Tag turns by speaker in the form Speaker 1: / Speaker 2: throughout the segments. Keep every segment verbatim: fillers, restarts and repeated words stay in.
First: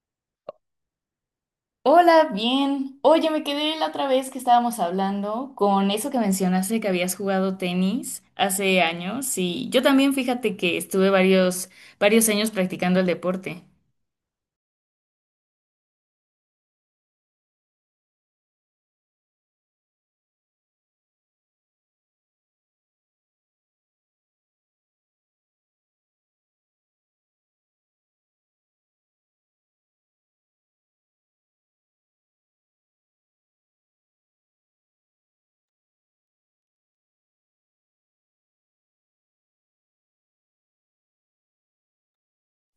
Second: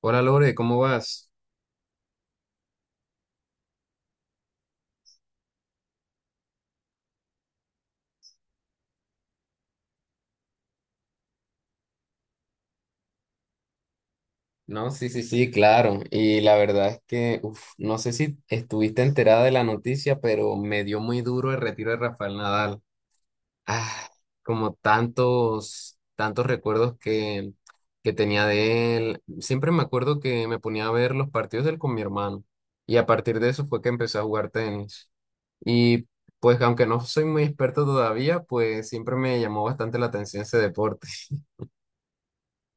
Speaker 1: Hola Lore, ¿cómo vas?
Speaker 2: Hola, bien. Oye, me quedé la otra vez que estábamos hablando con eso que mencionaste que habías jugado tenis hace años y yo también, fíjate que estuve varios, varios años practicando el deporte.
Speaker 1: No, sí, sí, sí, claro. Y la verdad es que, uf, no sé si estuviste enterada de la noticia, pero me dio muy duro el retiro de Rafael Nadal. Ah, como tantos, tantos recuerdos que, que tenía de él. Siempre me acuerdo que me ponía a ver los partidos de él con mi hermano. Y a partir de eso fue que empecé a jugar tenis. Y pues, aunque no soy muy experto todavía, pues siempre me llamó bastante la atención ese deporte.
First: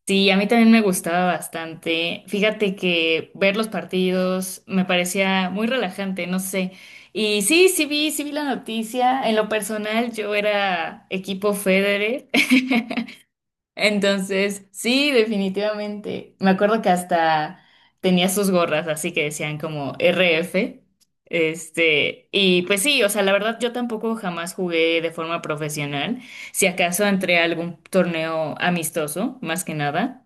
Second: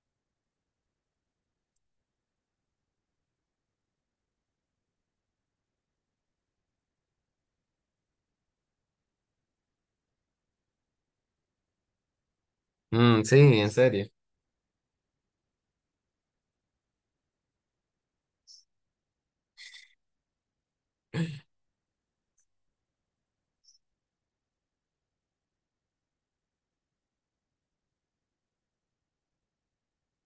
Speaker 2: Sí, a mí también me gustaba bastante. Fíjate que ver los partidos me parecía muy relajante, no sé. Y sí, sí vi, sí vi la noticia. En lo personal, yo era equipo Federer.
Speaker 1: Mm, sí, en serio.
Speaker 2: Entonces, sí, definitivamente. Me acuerdo que hasta tenía sus gorras, así que decían como R F. Este, y pues sí, o sea, la verdad yo tampoco jamás jugué de forma profesional. Si acaso entré a algún torneo amistoso, más que nada.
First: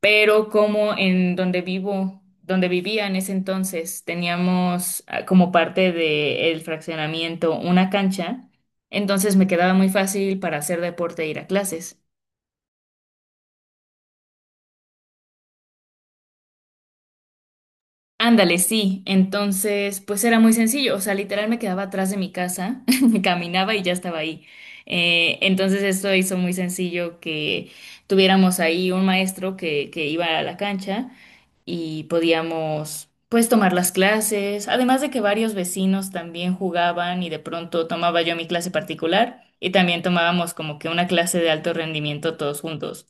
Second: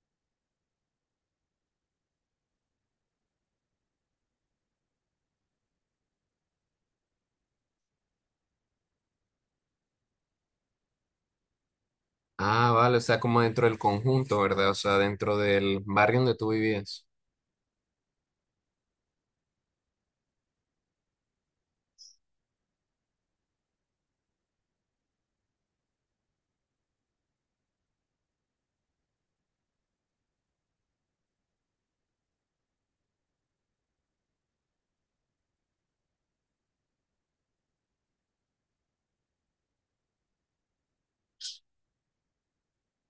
Speaker 2: Pero como en donde vivo, donde vivía en ese entonces, teníamos ah, como parte del fraccionamiento una cancha. Entonces me quedaba muy fácil para hacer deporte e ir a clases.
Speaker 1: Ah, vale, o sea, como dentro del conjunto, ¿verdad? O sea, dentro del barrio donde tú vivías.
Speaker 2: Ándale, sí. Entonces, pues era muy sencillo. O sea, literal me quedaba atrás de mi casa, caminaba y ya estaba ahí. Eh, entonces, esto hizo muy sencillo que tuviéramos ahí un maestro que, que iba a la cancha y podíamos, pues, tomar las clases. Además de que varios vecinos también jugaban y de pronto tomaba yo mi clase particular y también tomábamos como que una clase de alto rendimiento todos juntos.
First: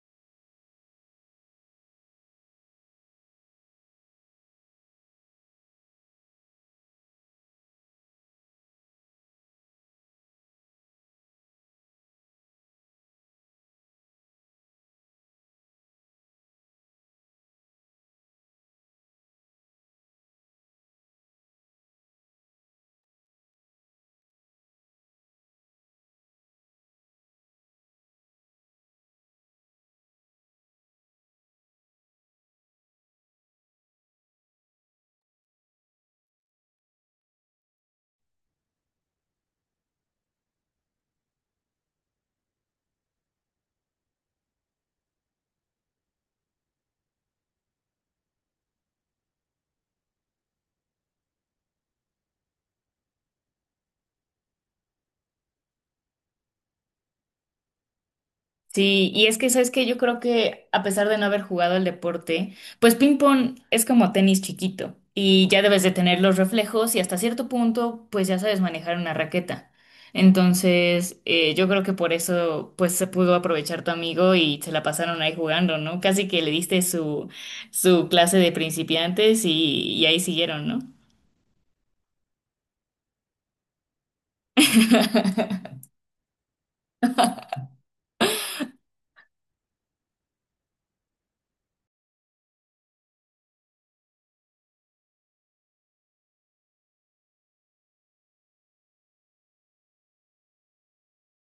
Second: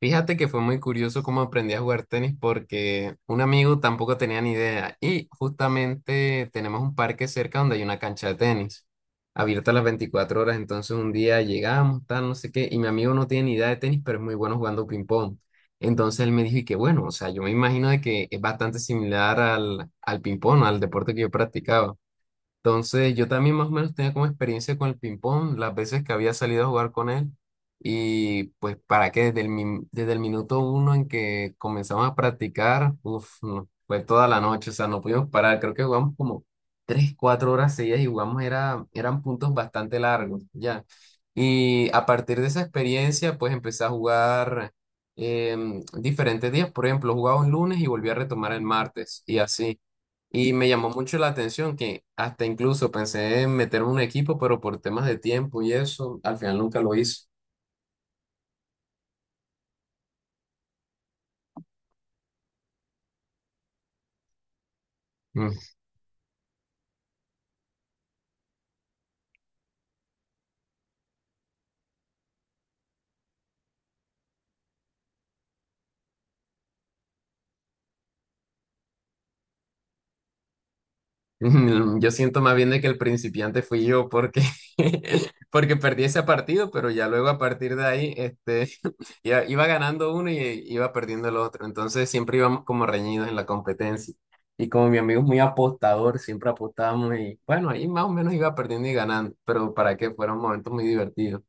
Speaker 1: Fíjate que fue muy curioso cómo aprendí a jugar tenis porque un amigo tampoco tenía ni idea y justamente tenemos un parque cerca donde hay una cancha de tenis abierta las veinticuatro horas. Entonces un día llegamos, tal, no sé qué, y mi amigo no tiene ni idea de tenis, pero es muy bueno jugando ping-pong. Entonces él me dijo, y que bueno, o sea, yo me imagino de que es bastante similar al, al ping-pong, al deporte que yo practicaba. Entonces, yo también más o menos tenía como experiencia con el ping-pong, las veces que había salido a jugar con él. Y pues, para que desde el, min- desde el minuto uno en que comenzamos a practicar, uf, no, fue toda la noche, o sea, no pudimos parar. Creo que jugamos como tres, cuatro horas seguidas y jugamos, era, eran puntos bastante largos, ya. Y a partir de esa experiencia, pues empecé a jugar em, diferentes días. Por ejemplo, jugaba un lunes y volví a retomar el martes, y así. Y me llamó mucho la atención que hasta incluso pensé en meter un equipo, pero por temas de tiempo y eso, al final nunca lo hice.
Speaker 2: Sí, y es que, ¿sabes que Yo creo que a pesar de no haber jugado el deporte, pues ping pong es como tenis chiquito y
Speaker 1: Mm.
Speaker 2: ya debes de tener los reflejos y hasta cierto punto, pues ya sabes manejar una raqueta. Entonces, eh, yo creo que por eso, pues se pudo aprovechar tu amigo y se la pasaron ahí jugando, ¿no? Casi que le diste su, su clase de principiantes y, y ahí siguieron, ¿no?
Speaker 1: Yo siento más bien de que el principiante fui yo porque, porque perdí ese partido, pero ya luego a partir de ahí este, ya iba ganando uno y iba perdiendo el otro. Entonces siempre íbamos como reñidos en la competencia. Y como mi amigo es muy apostador, siempre apostábamos y bueno, ahí más o menos iba perdiendo y ganando, pero para que fuera un momento muy divertido.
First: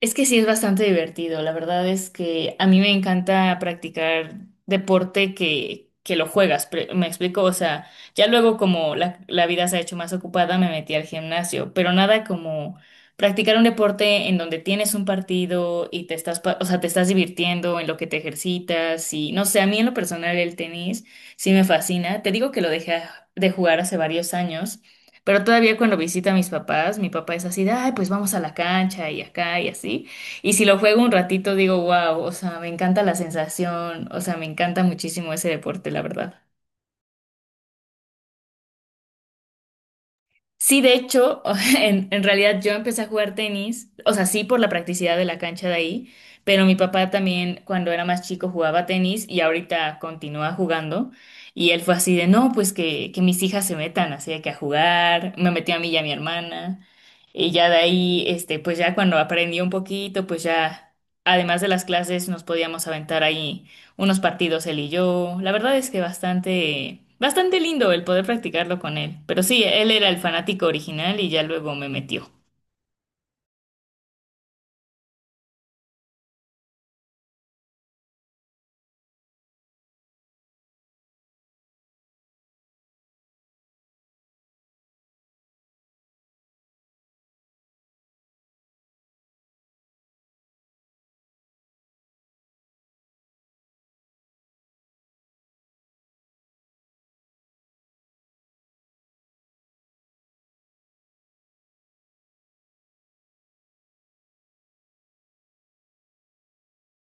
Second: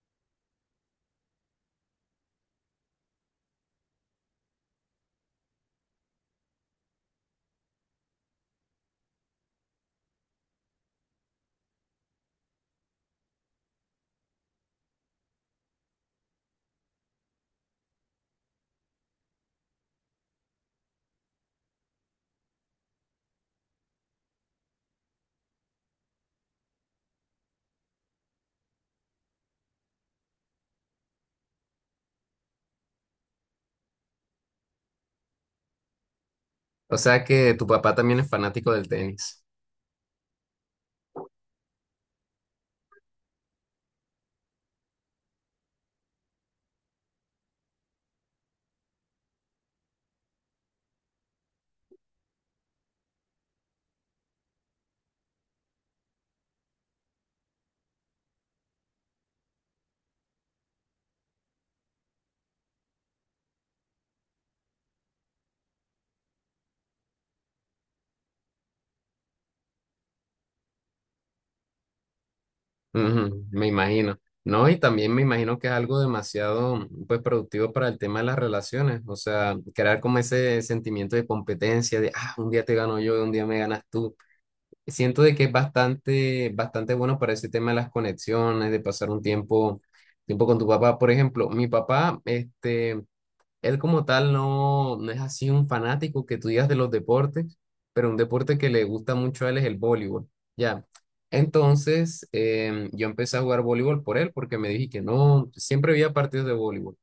Speaker 2: Es que sí es bastante divertido. La verdad es que a mí me encanta practicar deporte que, que lo juegas. pre- Me explico, o sea, ya luego como la, la vida se ha hecho más ocupada, me metí al gimnasio, pero nada como practicar un deporte en donde tienes un partido y te estás, pa- o sea, te estás divirtiendo en lo que te ejercitas y no sé, a mí en lo personal el tenis sí me fascina. Te digo que lo dejé de jugar hace varios años, pero todavía cuando visita a mis papás, mi papá es así de, ay, pues vamos a la cancha y acá y así. Y si lo juego un ratito, digo, wow, o sea, me encanta la sensación, o sea, me encanta muchísimo ese deporte, la verdad.
Speaker 1: O sea que tu papá también es fanático del tenis.
Speaker 2: Sí, de hecho, en, en realidad yo empecé a jugar tenis, o sea, sí por la practicidad de la cancha de ahí, pero mi papá también cuando era más chico jugaba tenis y ahorita continúa jugando. Y él fue así de, no, pues que, que mis hijas se metan, así de que a jugar, me metió a mí y a mi hermana. Y ya de ahí, este, pues ya cuando aprendí un poquito, pues ya, además de las clases, nos podíamos aventar ahí unos partidos él y yo. La verdad es que bastante, bastante lindo el poder practicarlo con él. Pero sí, él era el fanático original y ya luego me metió.
Speaker 1: Ujú, me imagino. No, y también me imagino que es algo demasiado, pues, productivo para el tema de las relaciones. O sea, crear como ese sentimiento de competencia, de, ah, un día te gano yo, un día me ganas tú. Siento de que es bastante, bastante bueno para ese tema de las conexiones, de pasar un tiempo, tiempo con tu papá. Por ejemplo, mi papá, este, él como tal no, no es así un fanático que tú digas de los deportes, pero un deporte que le gusta mucho a él es el voleibol. Ya. Entonces, em, yo empecé a jugar voleibol por él porque me dije que no, siempre había partidos de voleibol.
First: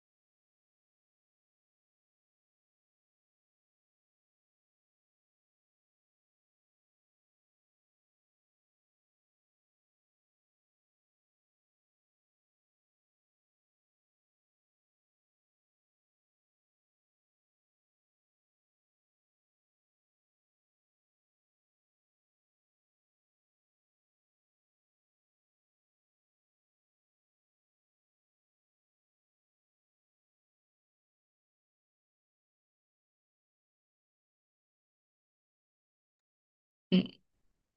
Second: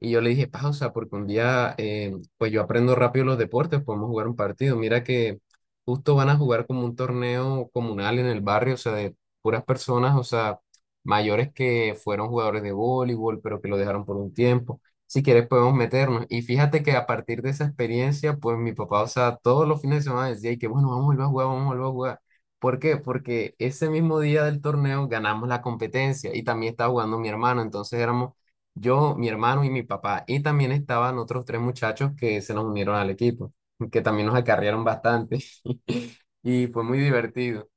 Speaker 1: Y yo le dije, pausa, porque un día, em, pues yo aprendo rápido los deportes, podemos jugar un partido. Mira que justo van a jugar como un torneo comunal en el barrio, o sea, de puras personas, o sea, mayores que fueron jugadores de voleibol, pero que lo dejaron por un tiempo. Si quieres podemos meternos. Y fíjate que a partir de esa experiencia, pues mi papá, o sea, todos los fines de semana decía: "Ay, que bueno, vamos a volver a jugar, vamos a volver a jugar". ¿Por qué? Porque ese mismo día del torneo ganamos la competencia y también estaba jugando mi hermano. Entonces éramos yo, mi hermano y mi papá. Y también estaban otros tres muchachos que se nos unieron al equipo, que también nos acarrearon bastante. Y fue muy
Speaker 2: Mm.
Speaker 1: divertido.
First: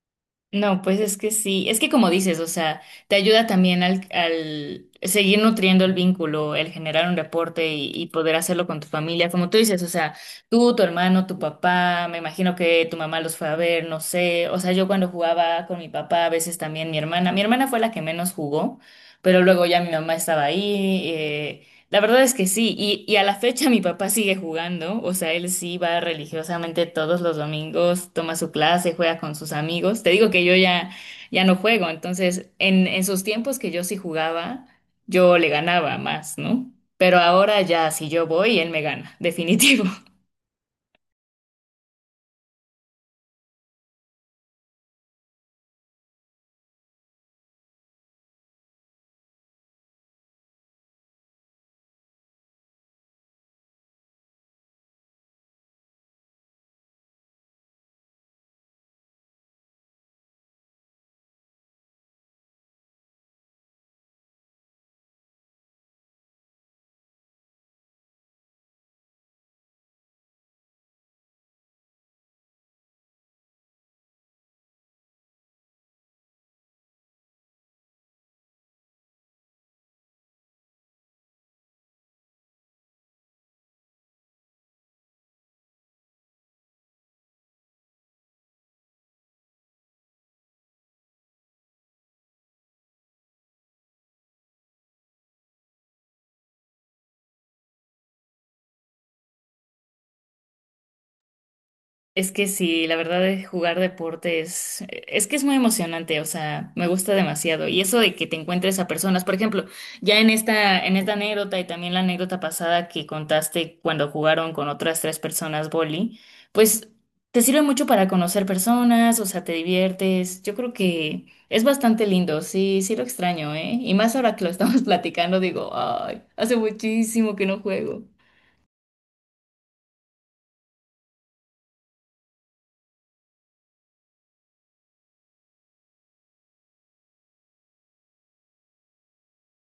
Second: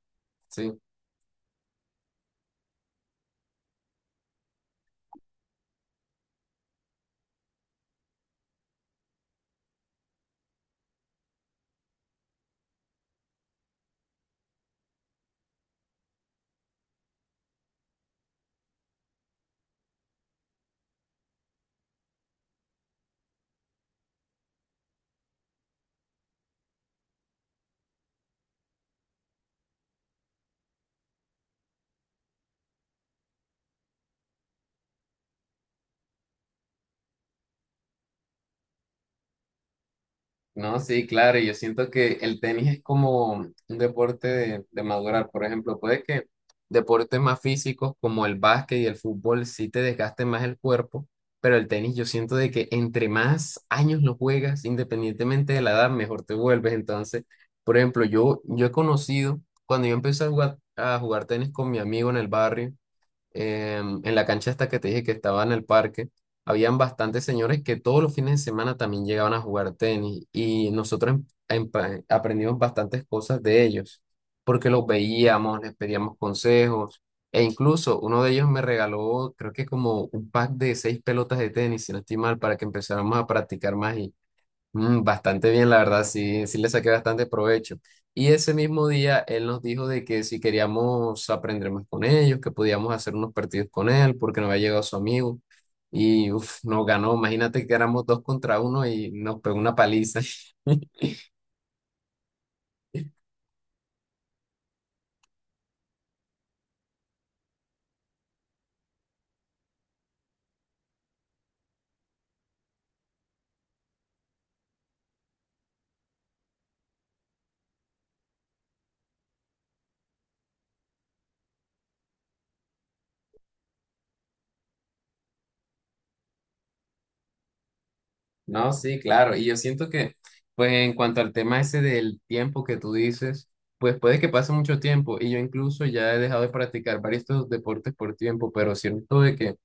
Speaker 1: Sí.
Speaker 2: No, pues es que sí, es que como dices, o sea, te ayuda también al, al seguir nutriendo el vínculo, el generar un reporte y, y poder hacerlo con tu familia, como tú dices, o sea, tú, tu hermano, tu papá, me imagino que tu mamá los fue a ver, no sé, o sea, yo cuando jugaba con mi papá, a veces también mi hermana, mi hermana fue la que menos jugó, pero luego ya mi mamá estaba ahí, eh, la verdad es que sí, y, y a la fecha mi papá sigue jugando, o sea, él sí va religiosamente todos los domingos, toma su clase, juega con sus amigos. Te digo que yo ya, ya no juego, entonces en, en sus tiempos que yo sí jugaba, yo le ganaba más, ¿no? Pero ahora ya si yo voy, él me gana, definitivo.
Speaker 1: No, sí, claro, y yo siento que el tenis es como un deporte de, de madurar. Por ejemplo, puede que deportes más físicos como el básquet y el fútbol sí te desgasten más el cuerpo, pero el tenis yo siento de que entre más años lo juegas, independientemente de la edad, mejor te vuelves. Entonces, por ejemplo, yo, yo he conocido, cuando yo empecé a jugar, a jugar tenis con mi amigo en el barrio, em, en la cancha esta que te dije que estaba en el parque, habían bastantes señores que todos los fines de semana también llegaban a jugar tenis y nosotros em- empa- aprendimos bastantes cosas de ellos, porque los veíamos, les pedíamos consejos e incluso uno de ellos me regaló, creo que como un pack de seis pelotas de tenis, si no estoy mal, para que empezáramos a practicar más. Mm, bastante bien, la verdad, sí, sí le saqué bastante provecho. Y ese mismo día él nos dijo de que si queríamos aprender más con ellos, que podíamos hacer unos partidos con él, porque no había llegado su amigo. Y uf, nos ganó, imagínate que éramos dos contra uno y nos pegó una paliza.
Speaker 2: Es que sí, la verdad es jugar deporte es, es que es muy emocionante, o sea, me gusta demasiado. Y eso de que te encuentres a personas, por ejemplo, ya en esta, en esta anécdota y también la anécdota pasada que contaste cuando jugaron con otras tres personas boli, pues te sirve mucho para conocer personas, o sea, te diviertes. Yo creo que es bastante lindo, sí, sí lo extraño, ¿eh? Y más ahora que lo estamos platicando, digo, ay, hace muchísimo que no juego.
Speaker 1: No, sí, claro. Y yo siento que, pues en cuanto al tema ese del tiempo que tú dices, pues puede que pase mucho tiempo. Y yo incluso ya he dejado de practicar varios estos deportes por tiempo, pero siento de que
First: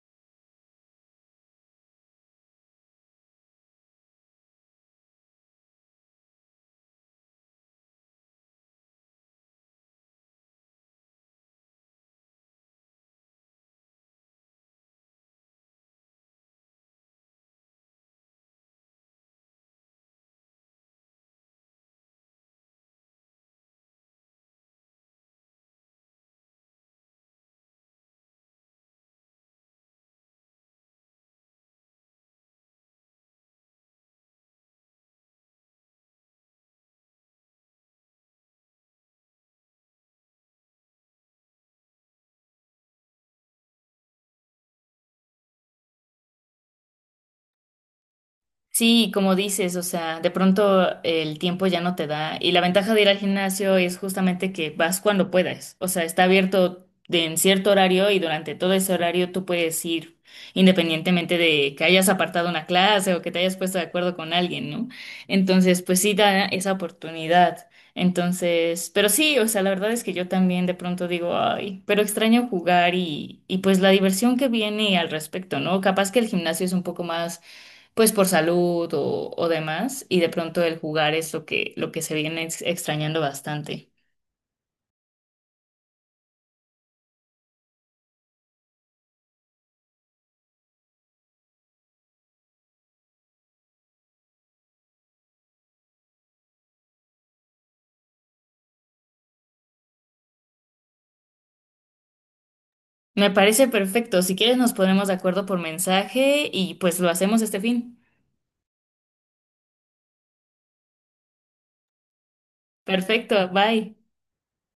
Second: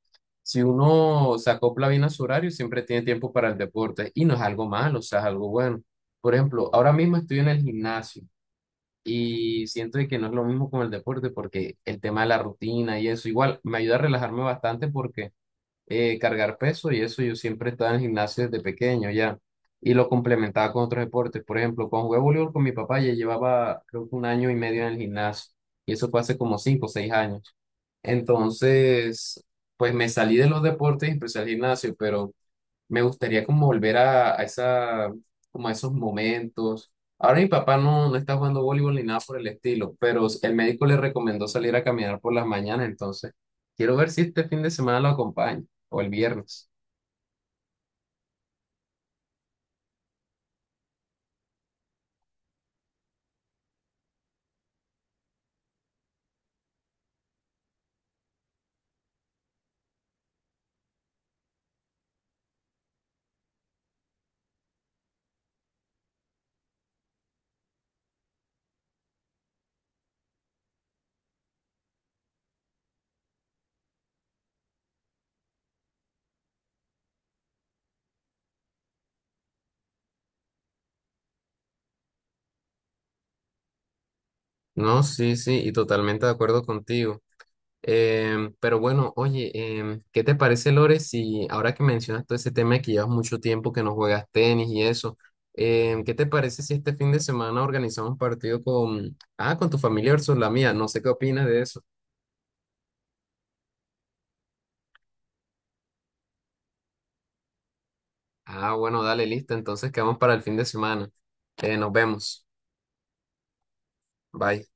Speaker 1: si uno se acopla bien a su horario, siempre tiene tiempo para el deporte. Y no es algo malo, o sea, es algo bueno. Por ejemplo, ahora mismo estoy en el gimnasio y siento de que no es lo mismo con el deporte porque el tema de la rutina y eso, igual me ayuda a relajarme bastante porque eh, cargar peso y eso, yo siempre estaba en el gimnasio desde pequeño ya y lo complementaba con otros deportes. Por ejemplo, cuando jugué voleibol con mi papá ya llevaba creo que un año y medio en el gimnasio y eso fue hace como cinco o seis años. Entonces, pues me salí de los deportes y empecé al gimnasio, pero me gustaría como volver a, a esa, como a esos momentos. Ahora mi papá no, no está jugando voleibol ni nada por el estilo, pero el médico le recomendó salir a caminar por las mañanas. Entonces quiero ver si este fin de semana lo acompaña o el viernes.
Speaker 2: Sí, como dices, o sea, de pronto el tiempo ya no te da y la ventaja de ir al gimnasio es justamente que vas cuando puedas, o sea, está abierto de, en cierto horario y durante todo ese horario tú puedes ir independientemente de que hayas apartado una clase o que te hayas puesto de acuerdo con alguien, ¿no? Entonces, pues sí da esa oportunidad. Entonces, pero sí, o sea, la verdad es que yo también de pronto digo, ay, pero extraño jugar y, y pues la diversión que viene al respecto, ¿no? Capaz que el gimnasio es un poco más pues por salud o, o demás, y de pronto el jugar es lo que, lo que se viene ex- extrañando bastante.
Speaker 1: No, sí, sí, y totalmente de acuerdo contigo. Em, pero bueno, oye, em, ¿qué te parece, Lore, si ahora que mencionas todo ese tema de que llevas mucho tiempo que no juegas tenis y eso, em, qué te parece si este fin de semana organizamos un partido con, ah, con tu familia versus la mía? No sé qué opinas de eso.
Speaker 2: Me parece perfecto. Si quieres nos ponemos de acuerdo por mensaje y pues lo hacemos este fin.
Speaker 1: Ah, bueno, dale, listo. Entonces quedamos para el fin de semana. Eh, nos vemos.
Speaker 2: Perfecto, bye.
Speaker 1: Bye.